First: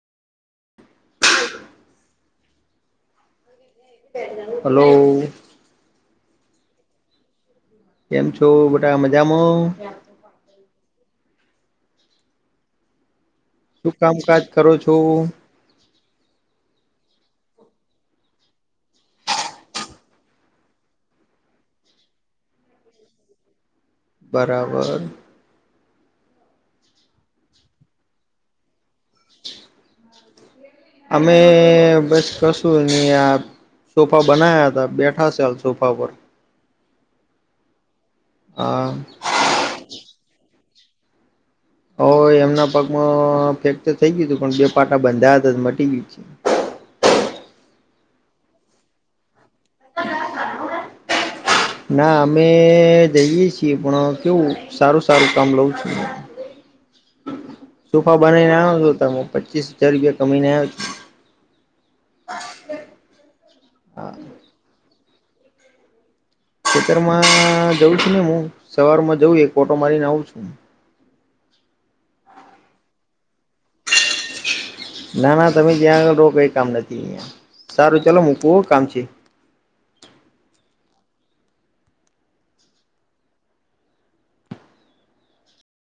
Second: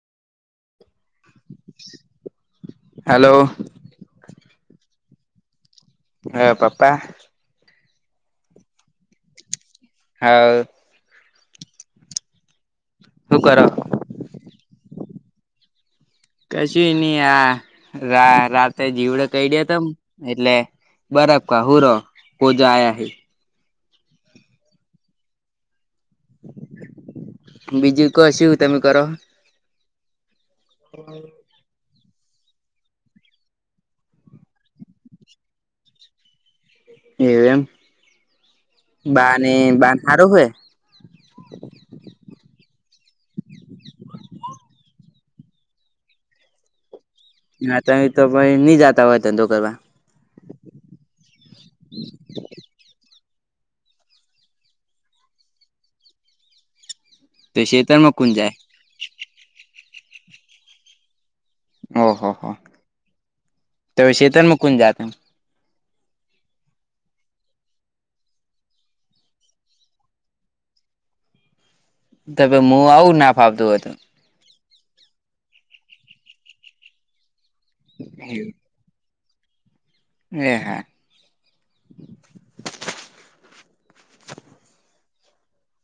hello hello હ પપ્પા કેમ છો બટા મજામાં હા શું કર શું કામકાજ કરો છો કશી નહી આ રા રાતે જીવડ કઈડયા તા એટલે બરફ ઘહુ લો હોજા આયા હે બરાબર બીજું કો સુ તમે કરો અમે બસ કશું હી આ સોફા બનાયા હતા બેઠા સે હાલ સોફા પર એવું એમ હ બા ને બાપ હારો હે હવ એમના પગમાં ફેકચર થઇ ગયું તું પણ બે પાટા બંધા હતા જ મટી ગય નાતા ઇ તો ભઈ ની જાતા આવો ધંધો કરવા ના અમે જઈએ છીએ પણ કેવું સારું સારું કામ લઉં છું તો શેતરમાં સોફા કુણ જાય બનાવીને આવ્યો છું અતાર માં પચીસ હજાર રૂપિયા કમઈન આયો છું ઓ હો હો તો હા સીતન મૂકું જાતે ખેતરમાં જઉં છું ને હું સવારમાં જઉ એક ઓટો મારીન આવું તો તો મુ આવું ના ફાવતું હોતો ના ના તમે ત્યાં આગળ રો કઈ કામ નથી અહીયા સારું ચલો મૂકું હો કામ છે એ હા